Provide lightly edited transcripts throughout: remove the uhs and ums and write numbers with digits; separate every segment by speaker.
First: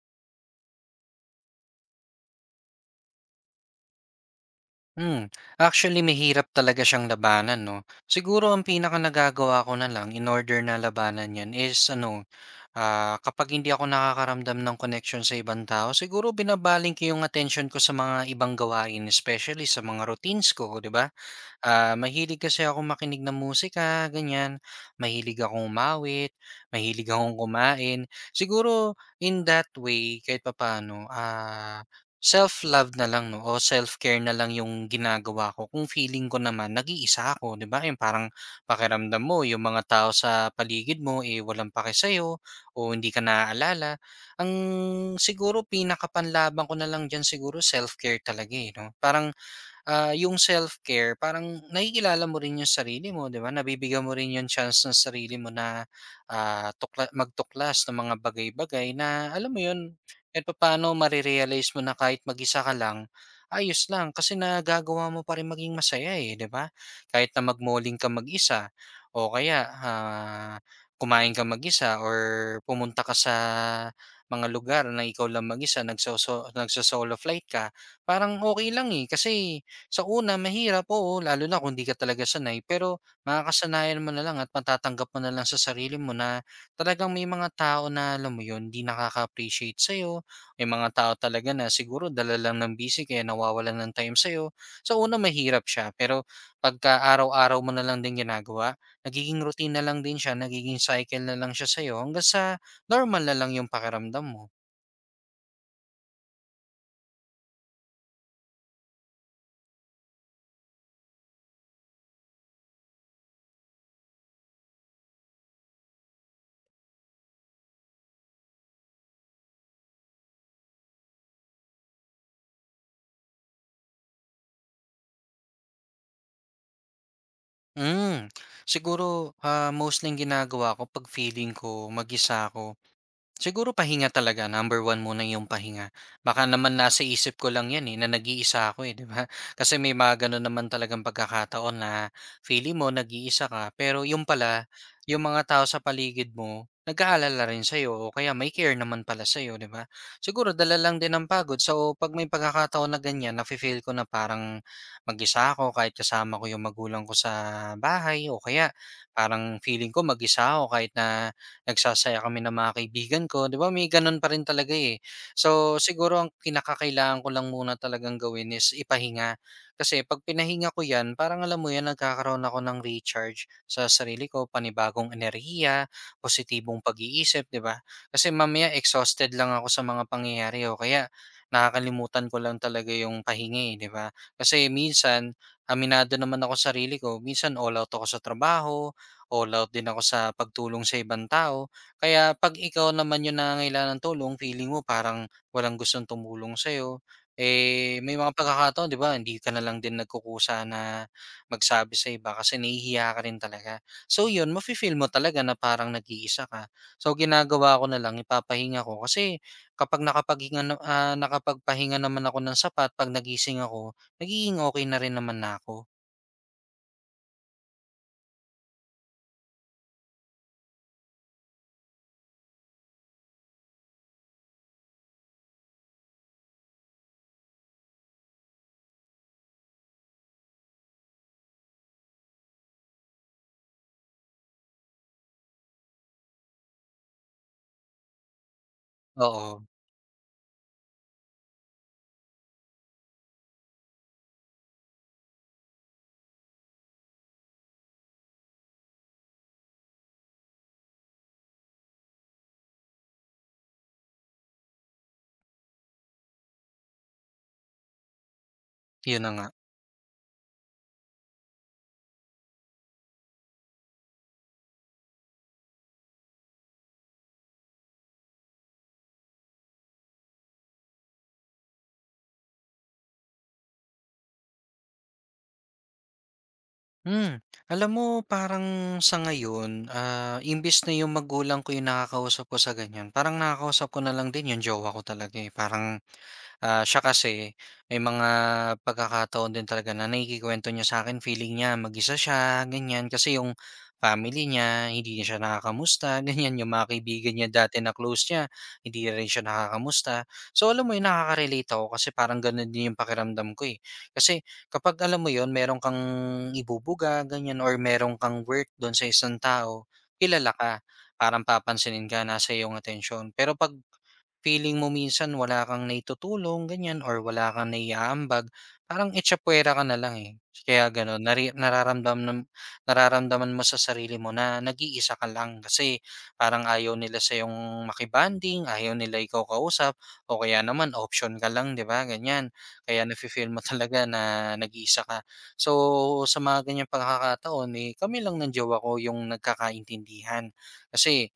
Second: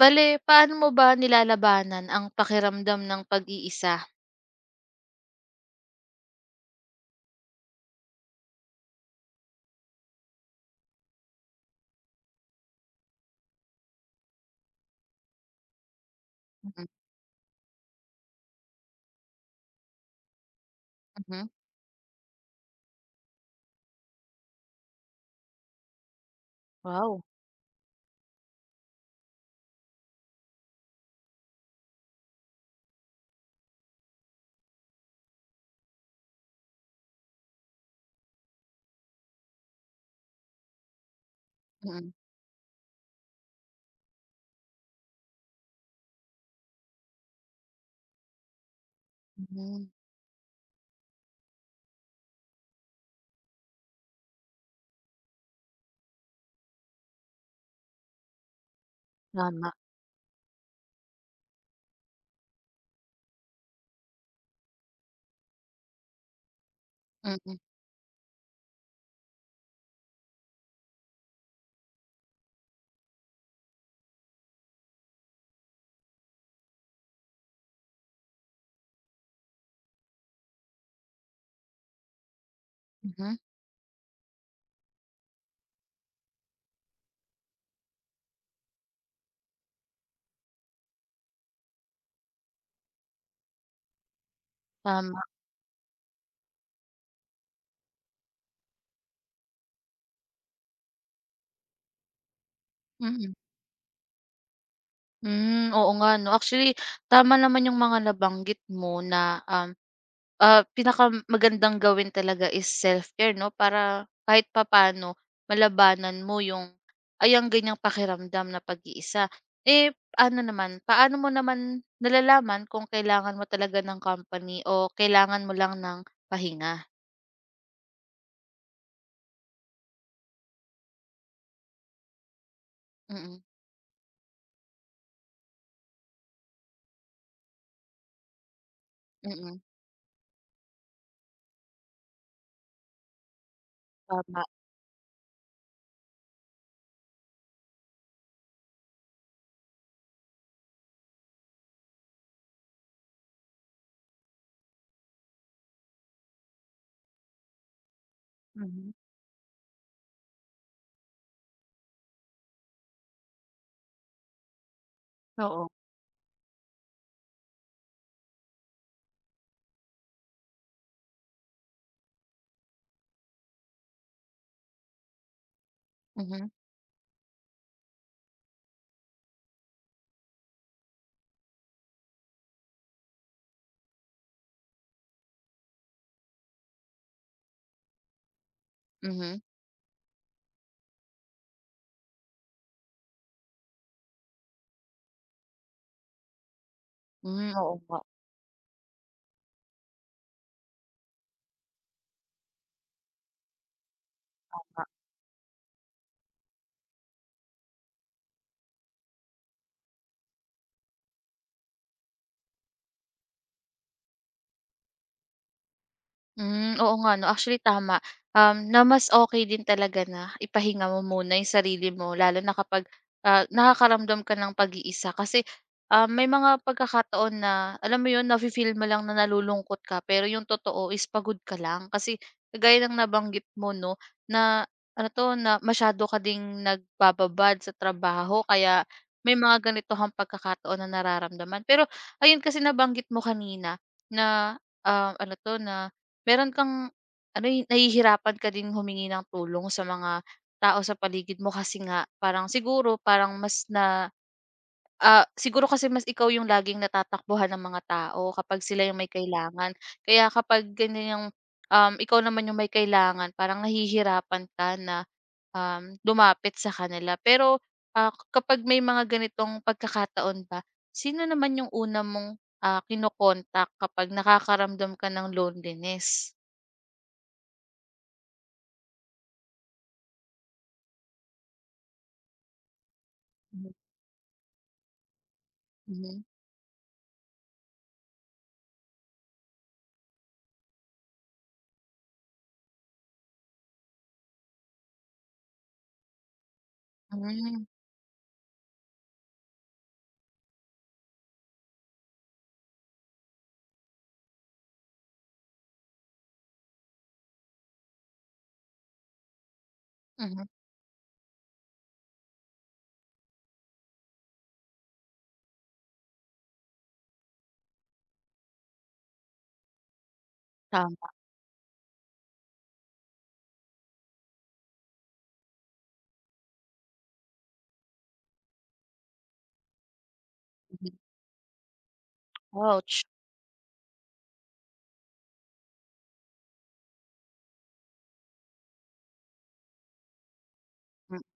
Speaker 1: Bale, paano mo ba nilalabanan ang pakiramdam ng pag-iisa?
Speaker 2: Hmm, Actually mahirap talaga siyang labanan 'no. Siguro ang pinaka nagagawa ko na lang in order na labanan 'yan is ano, kapag hindi ako nakakaramdam ng connection sa ibang tao siguro
Speaker 1: Mm,
Speaker 2: binabaling ko yung atensyon ko sa mga ibang gawain especially sa mga routines ko, 'di ba?
Speaker 1: mhm.
Speaker 2: Mahilig kasi ako makinig ng musika, ganyan. Mahilig akong umawit, mahilig
Speaker 1: Wow,
Speaker 2: akong kumain. Siguro in that way kahit papaano, self-love na lang 'no o self-care na lang yung ginagawa ko kung feeling ko naman nag-iisa ako, 'di ba? Yung parang pakiramdam mo yung mga tao sa paligid mo, eh, walang pake
Speaker 1: mm,
Speaker 2: sa'yo o hindi ka naaalala. Ang siguro pinakapanlaban ko na lang diyan siguro self-care talaga, eh, 'no? Parang
Speaker 1: mhm,
Speaker 2: yung self-care parang nakikilala mo rin yung sarili mo, 'di ba? Nabibigyan mo rin yung chance ng sarili mo na magtuklas ng mga bagay-bagay na alam mo
Speaker 1: tama,
Speaker 2: yun, kahit paano marirealize mo na kahit mag-isa ka lang, ayos lang kasi nagagawa mo pa rin maging masaya eh, 'di ba? Kahit na
Speaker 1: mm,
Speaker 2: magmoling ka mag-isa o kaya kumain ka mag-isa or pumunta ka sa mga lugar na ikaw lang mag-isa, nagsosolo flight ka, parang okay lang eh. Kasi sa una mahirap, po, lalo na kung 'di ka talaga sanay, pero
Speaker 1: mhm,
Speaker 2: makakasanayan mo na lang at matatanggap mo na lang sa sarili mo na talagang may mga tao na alam mo 'yun, 'di nakaka-appreciate sa'yo, may mga tao talaga na siguro dala lang ng busy kaya nawawalan ng time sa'yo. Sa una
Speaker 1: tama,
Speaker 2: mahirap siya, pero pagka araw-araw mo na lang din ginagawa, nagiging routine na lang din siya, nagiging cycle na lang siya sa'yo hanggang sa normal
Speaker 1: mm.
Speaker 2: na lang 'yung pakiramdam mo.
Speaker 1: Hmm, oo nga 'no. Actually, tama naman yung mga nabanggit mo na, pinaka magandang gawin talaga is self-care 'no, para kahit papano malabanan mo yung, ayang ang ganyang pakiramdam na pag-iisa. Eh, ano naman, paano mo naman nalalaman kung kailangan mo talaga ng company o kailangan mo lang ng pahinga?
Speaker 2: Hmm, Siguro, mostly ang ginagawa ko 'pag feeling ko mag-isa ako.
Speaker 1: Mm,
Speaker 2: Siguro pahinga talaga, number 1 muna yung pahinga. Baka naman nasa isip ko lang 'yan, eh, na nag-iisa ako, eh, 'di ba?
Speaker 1: mm,
Speaker 2: Kasi may mga gano'n naman talagang pagkakataon na feeling mo nag-iisa ka, pero yung
Speaker 1: tama.
Speaker 2: pala, yung mga tao sa paligid mo nag-aalala rin sa'yo o kaya may care naman pala sa'yo, 'di ba? Siguro dala lang din ang pagod. So, 'pag may pagkakataon na ganiyan, nafe-feel ko na parang mag-isa ako kahit kasama ko yung magulang ko sa bahay o kaya
Speaker 1: Mhm,
Speaker 2: parang feeling ko mag-isa ako kahit na nagsasaya kami ng mga kaibigan ko, 'di ba may gano'n pa rin talaga, eh.
Speaker 1: oo.
Speaker 2: So, siguro ang kinakakailangan ko lang muna talagang gawin is ipahinga. Kasi 'pag pinahinga ko 'yan parang alam mo 'yan, nagkakaroon ako ng recharge sa sarili ko, panibagong enerhiya,
Speaker 1: Mhm,
Speaker 2: positibong pag-iisip, 'di ba? Kasi mamaya exhausted lang ako sa mga pangyayari o kaya nakakalimutan ko lang talaga yung pahinga, eh, 'di ba? Kasi minsan, aminado naman ako sa sarili ko, minsan all out ako sa trabaho,
Speaker 1: mhm.
Speaker 2: all out din ako sa pagtulong sa ibang tao. Kaya 'pag ikaw naman yung nangangailangan ng tulong, feeling mo parang walang gustong tumulong sa'yo,
Speaker 1: Hmm, oo
Speaker 2: eh,
Speaker 1: nga.
Speaker 2: may mga pagkakataon 'di ba hindi ka na lang din nagkukusa na magsabi sa iba kasi nahihiya ka rin talaga. So yun, mafi-feel mo talaga na parang nag-iisa ka. So ginagawa ko na lang, ipapahinga ko kasi kapag nakapaghinga na ah, nakapagpahinga naman ako ng sapat 'pag nagising ako, nagiging okay na rin naman na ako.
Speaker 1: Hmm, oo nga 'no, actually tama, na mas okay din talaga na ipahinga mo muna yung sarili mo lalo na kapag, nakakaramdam ka ng pag-iisa kasi, may mga pagkakataon na alam mo yun nafi-feel mo lang na nalulungkot ka pero yung totoo is pagod ka lang. Kasi kagaya ng nabanggit mo 'no, na ano 'to, na masyado ka ding nagbababad sa trabaho kaya may mga
Speaker 2: Oo,
Speaker 1: ganito kang pagkakataon na nararamdaman. Pero ayun kasi nabanggit mo kanina na, ano 'to na meron kang ano, eh, nahihirapan ka din humingi ng tulong sa mga tao sa paligid mo kasi nga parang siguro parang mas siguro kasi mas ikaw yung laging natatakbuhan ng mga tao kapag sila yung may
Speaker 2: yun na nga.
Speaker 1: kailangan. Kaya kapag ganyan yung, ikaw naman yung may kailangan parang nahihirapan ka na, lumapit sa kanila. Pero, kapag may mga ganitong pagkakataon ba, sino naman yung una mong, ah, kino kapag nakakaramdam ka ng loneliness?
Speaker 2: Alam mo parang sa ngayon, imbes na yung magulang ko yung nakakausap ko sa ganyan, parang nakakausap ko na lang din yung jowa ko talaga, eh. Parang
Speaker 1: Mhm,
Speaker 2: Siya kasi may mga pagkakataon din talaga na naikukuwento niya sa'kin feeling niya mag-isa siya, ganyan. Kasi yung family niya hindi niya siya nakakamusta, ganyan. Yung mga kaibigan niya
Speaker 1: hmm,
Speaker 2: dati na close niya, hindi rin siya nakakamusta. So, alam mo yun, nakaka-relate ako kasi parang ganun din yung pakiramdam ko, eh. Kasi kapag alam mo yun, meron kang ibubuga, ganyan or meron kang work dun sa isang tao,
Speaker 1: mhm,
Speaker 2: kilala ka, parang papansinin ka, nasa iyo ang atensyon. Pero 'pag feeling mo minsan wala kang naitutulong ganyan or wala kang naiaambag, parang echapuwera ka na lang, eh. Kaya
Speaker 1: tama,
Speaker 2: gano'n nari nararamdamnam nararamdaman mo sa sarili mo na nag-iisa ka lang kasi parang ayaw nila sa yung makibanding, ayaw nila ikaw kausap o kaya naman
Speaker 1: mhm.
Speaker 2: option ka lang, 'di ba, ganyan.
Speaker 1: Ouch,
Speaker 2: Kaya nafi-feel mo talaga na nag-iisa ka. So, sa mga ganyang pagkakataon, eh, kami lang ng jowa ko yung nagkakaintindihan.
Speaker 1: mm,
Speaker 2: Kasi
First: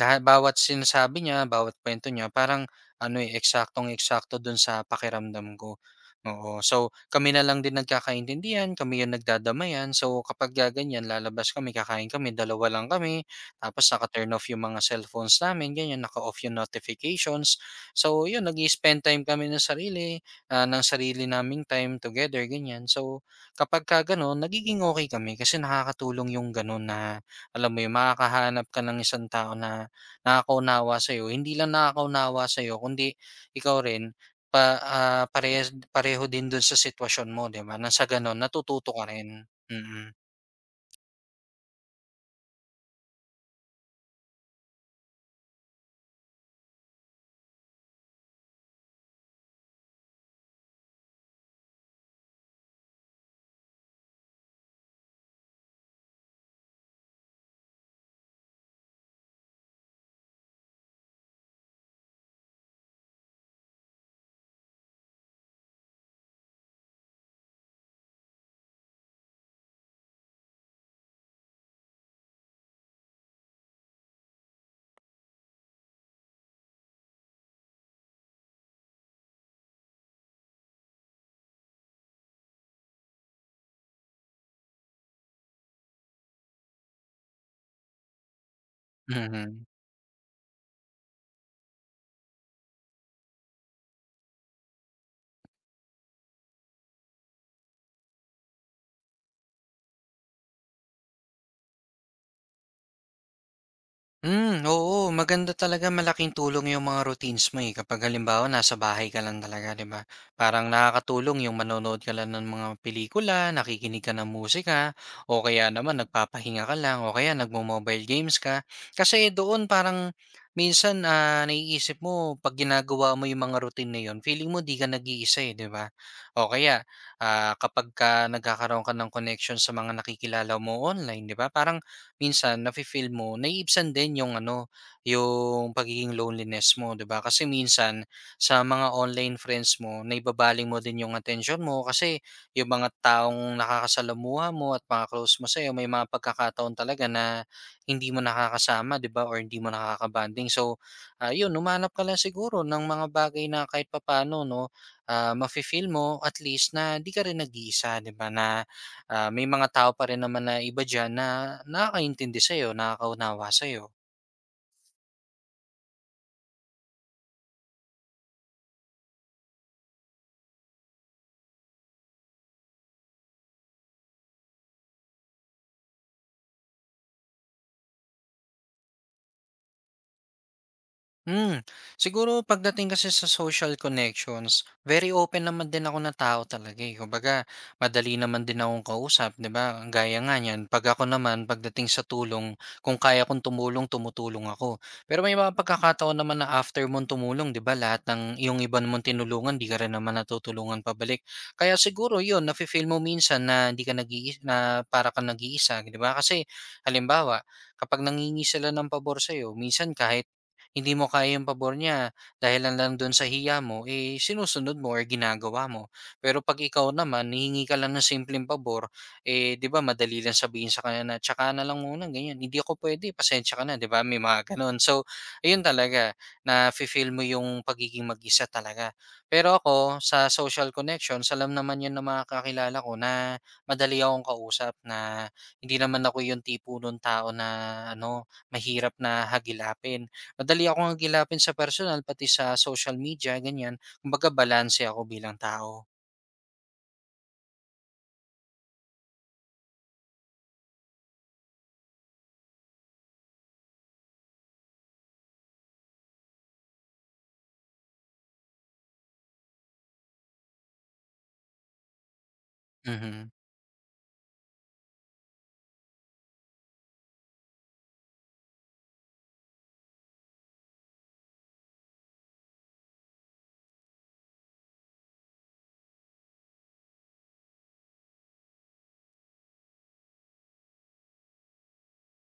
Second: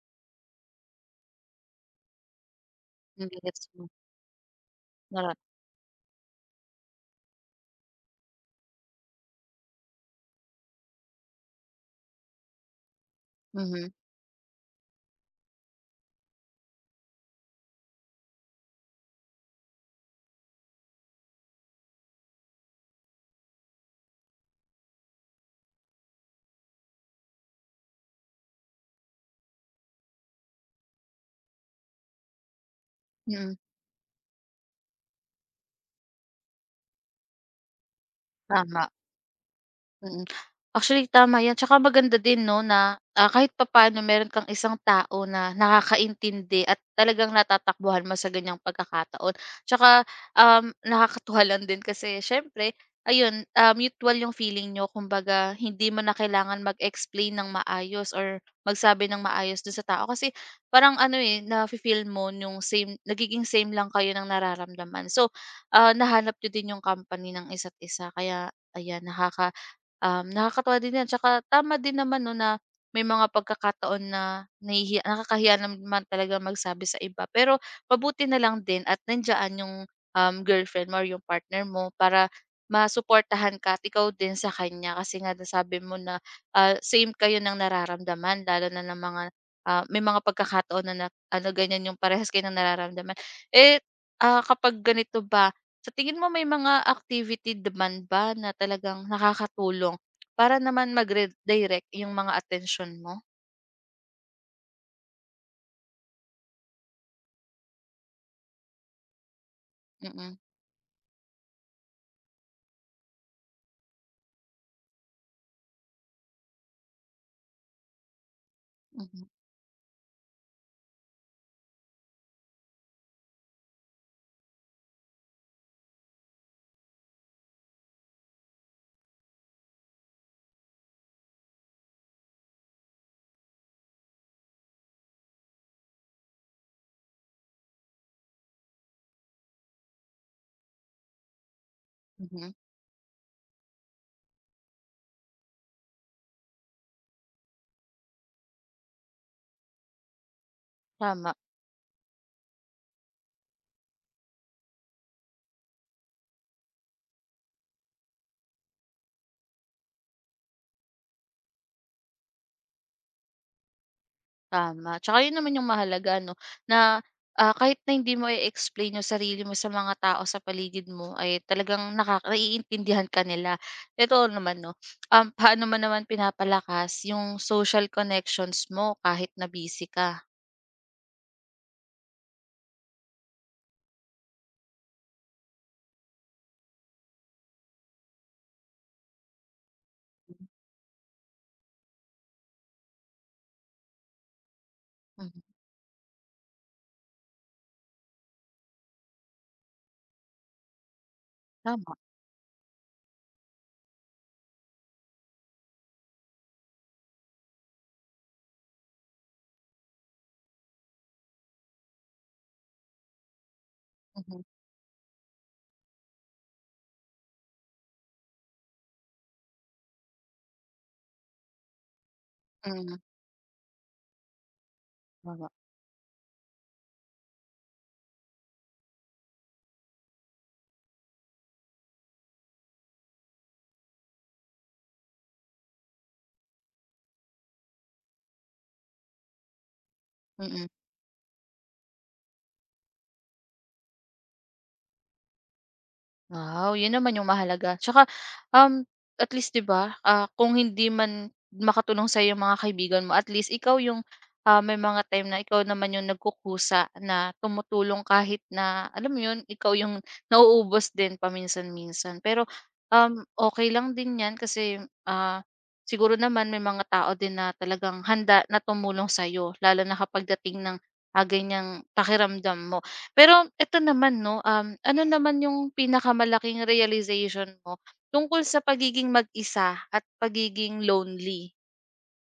Speaker 2: lahat bawat sinasabi niya, bawat kuwento niya parang ano,
Speaker 1: ang
Speaker 2: eh,
Speaker 1: bilis mo,
Speaker 2: eksaktong-eksakto dun sa
Speaker 1: nara
Speaker 2: pakiramdam ko, oo. So, kami na lang din nagkakaintindihan, kami yung nagdadamayan. So, kapag ka ganyan lalabas kami, kakain kami, dalawa lang kami. Tapos
Speaker 1: mhm,
Speaker 2: naka-turn off yung mga cellphones namin, ganyan, naka-off yung notifications. So, yun nag spend time kami ng sarili, naming time together, ganyan. So, kapag ka gano'n nagiging okey kami kasi nakakatulong yung gano'n na alam mo yun, makakahanap ka ng isang tao na nakakaunawa sa'yo, hindi lang nakakaunawa sa'yo kundi
Speaker 1: mm,
Speaker 2: ikaw rin parehas pareho din dun sa sitwasyon mo, 'di ba, nang sa gano'n
Speaker 1: tama.
Speaker 2: natututo ka rin. Mm,
Speaker 1: Mm. Actually tama 'yan, tsaka maganda din 'no na, kahit papaano meron kang isang tao na nakakaintindi at talagang natatakbuhan mo sa ganiyang pagkakataon. Tsaka, nakakatuwa lang din kasi siyempre ayun, mutual yung feeling niyo kumbaga hindi mo na kailangan mag-explain ng maayos or magsabi ng maayos dun sa tao kasi parang ano, eh, na feel mo yung same nagiging same lang kayo ng nararamdaman. So, nahanap niyo din yung company ng isa't isa kaya ayan nakakatuwa din 'yan tsaka tama din naman 'no na may mga pagkakataon na nakakahiya naman talaga magsabi sa iba. Pero mabuti na lang din at nandiyan yung, girlfriend mo or yung partner mo para masuportahan ka at ikaw din sa kanya. Kasi nga nasabi mo na, same kayo ng nararamdaman lalo na ng mga,
Speaker 2: mhm.
Speaker 1: may mga pagkakataon na na ano, ganyan yung parehas kayo ng nararamdaman. Eh, kapag ganito ba, sa tingin mo may mga activity naman ba na talagang nakakatulong para naman mag-redirect yung mga atensyon mo?
Speaker 2: Oo, maganda talaga malaking tulong yung mga routines mo eh. Kapag halimbawa nasa bahay ka lang talaga, 'di ba?
Speaker 1: Mm,
Speaker 2: Parang nakakatulong yung manonood ka lang ng mga pelikula, nakikinig ka ng musika, o kaya naman nagpapahinga ka lang, o kaya nagmo-mobile games ka.
Speaker 1: mhm,
Speaker 2: Kasi doon parang minsan naiisip mo pag ginagawa mo yung mga routine na yun, feeling mo di ka nag-iisa eh, 'di ba? O kaya kapag ka nagkakaroon ka ng connection sa mga nakikilala mo online, 'di ba? Parang minsan nafi-feel mo naiibsan din yung ano, yung pagiging loneliness mo, 'di ba? Kasi minsan sa mga online friends mo, naibabaling mo din yung attention mo kasi
Speaker 1: mhm.
Speaker 2: yung mga taong nakakasalamuha mo at mga close mo sa'yo, may mga pagkakataon talaga na hindi mo nakakasama, 'di ba? Or hindi mo nakakabanding. So,
Speaker 1: Tama,
Speaker 2: ayun, humanap ka lang siguro ng mga bagay na kahit papaano, no, mafe-feel mo at least na di ka rin nag-iisa, 'di ba? Na may mga tao pa rin naman na iba diyan na nakakaintindi sa'yo, nakakaunawa sa'yo.
Speaker 1: tama. Tsaka yun naman yung mahalaga 'no, na, kahit na hindi mo i-explain yung sarili mo sa mga tao sa paligid mo ay talagang naiintindihan ka nila. Totoo naman 'no, paano man naman pinapalakas yung social connections mo kahit na busy ka?
Speaker 2: Hmm, Siguro pagdating kasi sa social connections, very open naman din ako na tao talaga eh. Kumbaga, madali naman din akong kausap, 'di ba? Ang gaya nga niyan, pag ako naman pagdating sa tulong, kung kaya kong tumulong, tumutulong ako. Pero may
Speaker 1: Mhm,
Speaker 2: mga pagkakataon naman na after mong tumulong, 'di ba? Lahat ng yung iba mong tinulungan, di ka rin naman natutulungan pabalik. Kaya
Speaker 1: tama.
Speaker 2: siguro 'yun, nafe-feel mo minsan na hindi ka nag-iisa, na para kang nag-iisa, 'di ba? Kasi halimbawa, kapag nangingi sila ng pabor sa minsan kahit hindi mo kaya yung pabor niya dahil lang lang doon sa hiya mo, eh,
Speaker 1: Mhm,
Speaker 2: sinusunod mo or ginagawa mo. Pero pag ikaw naman, hihingi ka lang ng simpleng pabor, eh, di ba, madali lang sabihin sa kanya na, tsaka na lang muna, ganyan. Hindi ako
Speaker 1: mm,
Speaker 2: pwede, pasensya ka na, di ba? May mga ganun. So,
Speaker 1: tama,
Speaker 2: ayun talaga, na feel mo yung pagiging mag-isa talaga. Pero ako, sa social connections, alam naman yun ng mga kakilala ko na madali akong kausap na hindi naman ako yung tipo nung tao na ano, mahirap na hagilapin.
Speaker 1: mm.
Speaker 2: Madali akong agilapin sa personal, pati sa social media, ganyan. Kumbaga balanse ako bilang tao.
Speaker 1: Wow, yun naman yung mahalaga. Tsaka, um, at least 'di ba, kung hindi man makatulong sa yung mga kaibigan mo, at least ikaw yung, may mga time na ikaw naman yung nagkukusa na tumutulong kahit na, alam mo yun, ikaw yung nauubos din paminsan-minsan. Pero,
Speaker 2: Mhm.
Speaker 1: okey lang din 'yan kasi, siguro naman may mga tao din na talagang handa na tumulong sa'yo lalo na kapag dating ng, ganiyang pakiramdam mo. Pero eto naman 'no, ano naman yung pinakamalaking realization mo tungkol sa pagiging mag-isa at pagiging lonely?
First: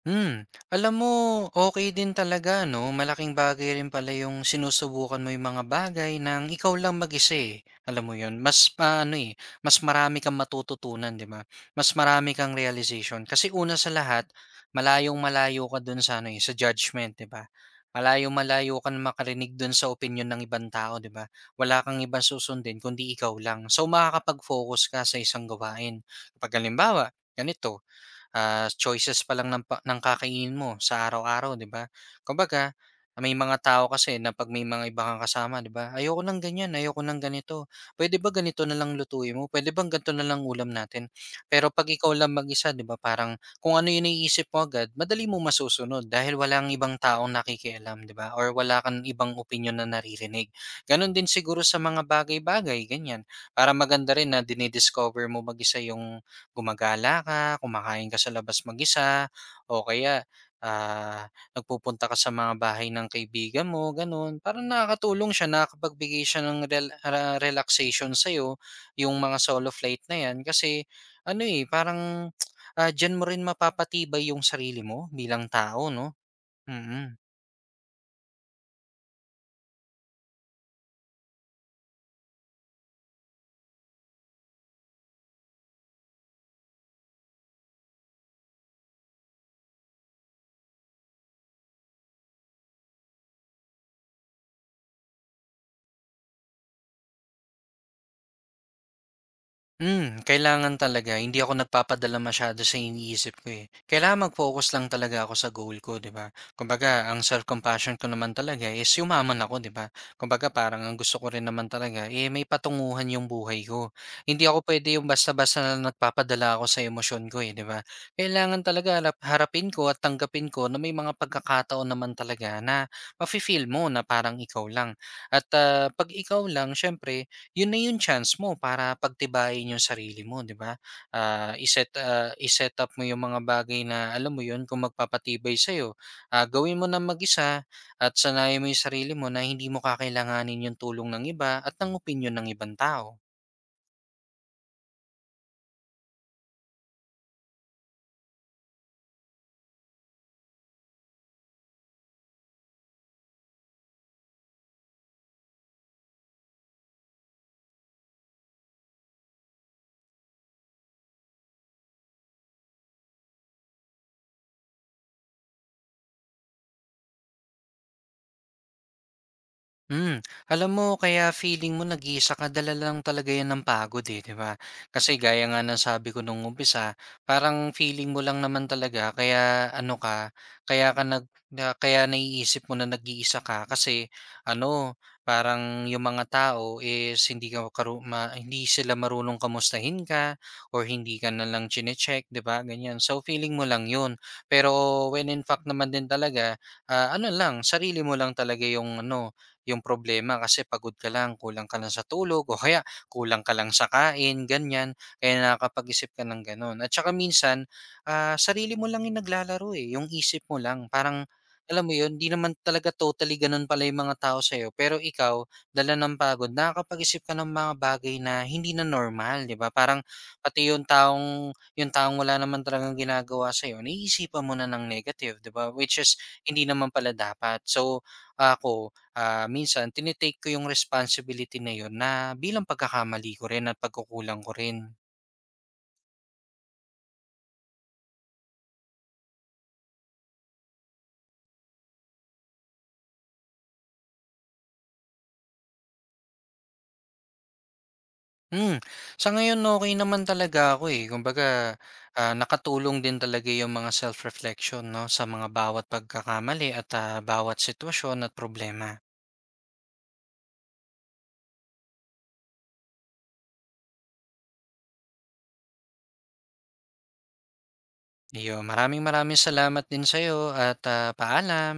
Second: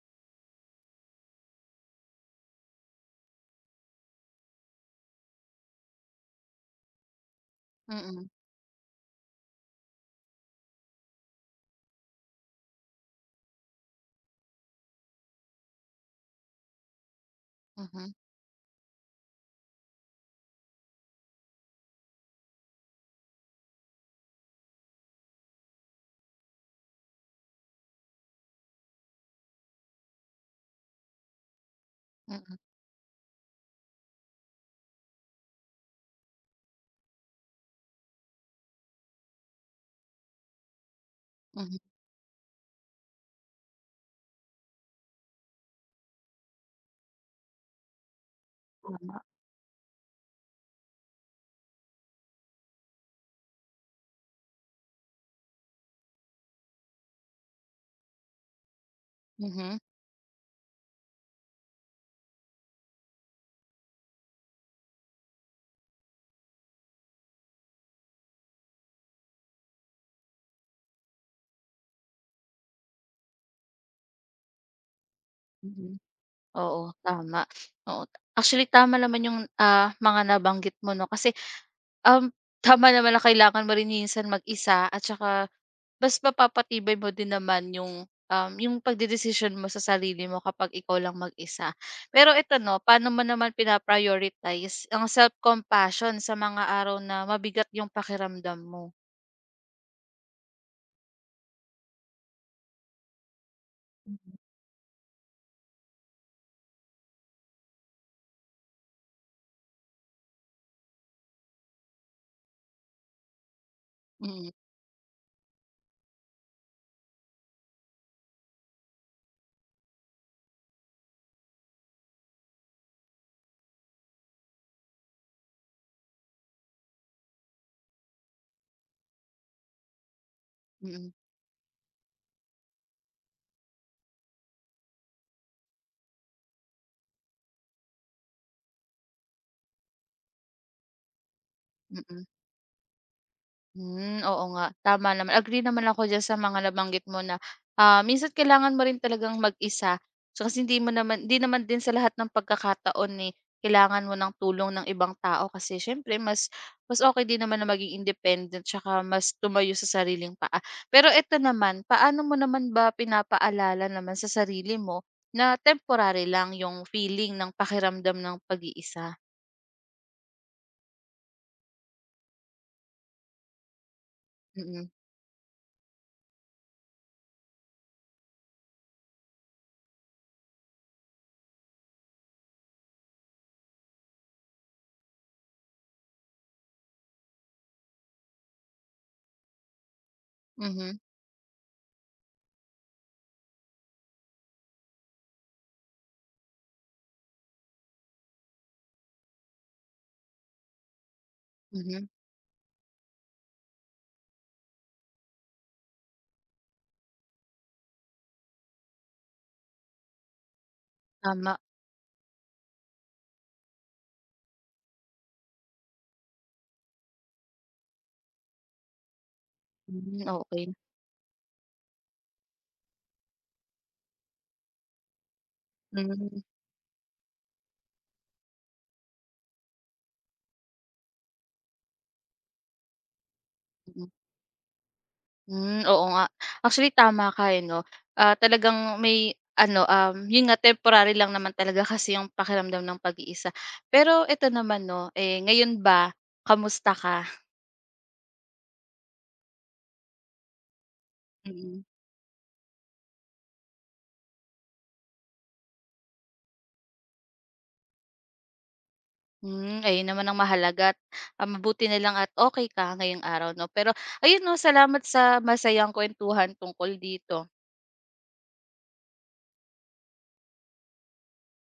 Speaker 2: Hmm, Alam mo, okay din talaga 'no, malaking bagay rin pala yung sinusubukan mo yung mga bagay ng ikaw lang mag-isa, eh. Alam mo
Speaker 1: Mm,
Speaker 2: yun, mas ano eh, mas marami kang matututunan, 'di ba? Mas marami kang realization. Kasi una sa lahat, malayong-malayo ka dun sa ano, eh, sa judgment, 'di ba?
Speaker 1: mhm,
Speaker 2: Malayong-malayo ka na makarinig dun sa opinion ng ibang tao, 'di ba? Wala kang ibang susundin kundi ikaw lang. So, makakapag-focus ka sa isang gawain. Kapag halimbawa, ganito, choices pa lang ng kakainin mo sa araw-araw, 'di ba?
Speaker 1: mm,
Speaker 2: Kumbaga, may mga tao kasi na 'pag may mga iba kang kasama, 'di ba, "Ayoko ng ganyan, ayoko ng ganito. Puwede ba ganito na lang lutuin mo? Puwede bang ganito na lang ulam natin?" Pero
Speaker 1: mhm,
Speaker 2: 'pag ikaw lang mag-isa, 'di ba, parang kung ano 'yung naiisip mo agad, madali mo masusunod dahil walang ibang taong nakikialam, 'di ba, or wala kang
Speaker 1: tama,
Speaker 2: ibang opinyon na naririnig. Gano'n din siguro sa mga bagay-bagay, ganyan. Para maganda rin na dini mo mag-isa 'yung gumagala ka, kumakain ka sa labas mag-isa
Speaker 1: mhm,
Speaker 2: o kaya, nagpupunta ka sa mga bahay ng kaibigan mo gano'n. Parang nakakatulong siya, nakakapagbigay siya ng relaxation sa'yo, yung mga solo flight na 'yan kasi ano, eh, parang, diyan mo rin mapapatibay yung sarili mo bilang tao
Speaker 1: mhm.
Speaker 2: 'no?
Speaker 1: Oo,
Speaker 2: Mm. Mm.
Speaker 1: tama, oo. Actually, tama naman yung, mga nabanggit mo 'no, kasi, um, tama naman na kailangan mo rin minsan mag-isa at saka mas mapapatibay mo din naman yung, yung pagdedesisyon mo sa sarili mo kapag ikaw lang mag-isa. Pero ito 'no, paano mo naman pinaprioritize ang self-compassion sa mga araw na mabigat yung pakiramdam mo?
Speaker 2: Kailangan talaga hindi ako nagpapadala masyado sa iniisip ko, eh. Kailangan mag-focus lang talaga ako sa goal ko, 'di ba? Kumbaga ang self-compassion ko naman talaga is yumaman ako, 'di ba? Kumbaga parang ang gusto ko rin naman talaga, eh, may patunguhan yung buhay ko. Hindi
Speaker 1: Mm,
Speaker 2: ako puwede yung basta-basta na nagpapadala ako sa emosyon ko, eh, 'di ba? Kailangan talaga harap harapin ko at tanggapin ko na may mga pagkakataon naman talaga na mafi-feel mo na parang ikaw lang. At, 'pag ikaw lang siyempre yun na yung chance mo para pagtibayin yung sarili mo, 'di ba?
Speaker 1: mm, mm.
Speaker 2: Ah, i ah, i up mo yung mga bagay na alam mo yun kung magpapatibay sa iyo. Gawin mo na mag-isa at sanayin mo yung sarili mo na hindi mo kakailanganin yung tulong ng iba at ng
Speaker 1: Mm.
Speaker 2: opinion ng ibang tao.
Speaker 1: Hmm, oo nga, tama naman. Agree naman ako diyan sa mga nabanggit mo na, minsan kailangan mo rin talagang mag-isa. So, kasi hindi naman din sa lahat ng pagkakataon, kailangan mo ng tulong ng ibang tao kasi siyempre mas mas okay din naman na maging independent tsaka mas tumayo sa sariling paa. Pero eto naman, paano mo naman ba pinapaalala naman sa sarili mo na temporary lang yung feeling ng pakiramdam ng pag-iisa?
Speaker 2: Hmm, Alam mo kaya feeling mo nag-iisa ka dala lang talaga 'yan ng pagod, eh, 'di ba?
Speaker 1: Mm,
Speaker 2: Kasi gaya nga ng sabi ko nung umpisa, parang feeling mo lang naman talaga kaya ano ka, kaya ka nag na kaya naiisip mo na nag-iisa ka kasi ano, parang yung mga tao is hindi sila marunong kamustahin ka or
Speaker 1: mhm,
Speaker 2: hindi ka na lang chine-check, 'di ba? Ganyan. So feeling mo lang 'yun. Pero when in fact naman din talaga, ano lang, sarili mo lang talaga yung ano, yung problema kasi pagod ka lang, kulang ka lang sa
Speaker 1: mhm,
Speaker 2: tulog o kaya kulang ka lang sa kain, ganyan. Kaya nakakapag-isip ka ng ganun. At saka minsan, sarili mo lang yung naglalaro eh. Yung isip mo lang. Parang,
Speaker 1: tama.
Speaker 2: alam mo yun, di naman talaga totally ganun pala yung mga tao sa'yo. Pero ikaw, dala ng pagod, nakakapag-isip ka ng mga bagay na hindi na normal, di ba? Parang
Speaker 1: Hmm,
Speaker 2: pati
Speaker 1: okay.
Speaker 2: yung taong wala naman talagang ginagawa sa'yo, naiisipan mo na ng negative, di ba? Which is,
Speaker 1: Hmm.
Speaker 2: hindi naman pala dapat. So, ako, minsan tinitake ko yung responsibility na yun na bilang pagkakamali ko rin at
Speaker 1: Mm.
Speaker 2: pagkukulang ko rin.
Speaker 1: Hmm, oo nga. Actually tama ka, eh, 'no? Talagang may ano, yun nga temporary lang naman talaga kasi yung pakiramdam ng pag-iisa. Pero eto naman 'no, eh, ngayon ba kamusta ka?
Speaker 2: Hmm, sa ngayon okey naman talaga ako, eh. Kumbaga,
Speaker 1: Mm.
Speaker 2: nakatulong din talaga yung mga self-reflection 'no, sa mga bawat pagkakamali at, bawat sitwasyon at problema.
Speaker 1: Hmm, ayun naman ang mahalaga at, mabuti na lang at okay ka ngayong araw 'no. Pero ayun 'no, salamat sa masayang kuwentuhan tungkol dito.
Speaker 2: Iyon, maraming maraming salamat din sa'yo at, paalam.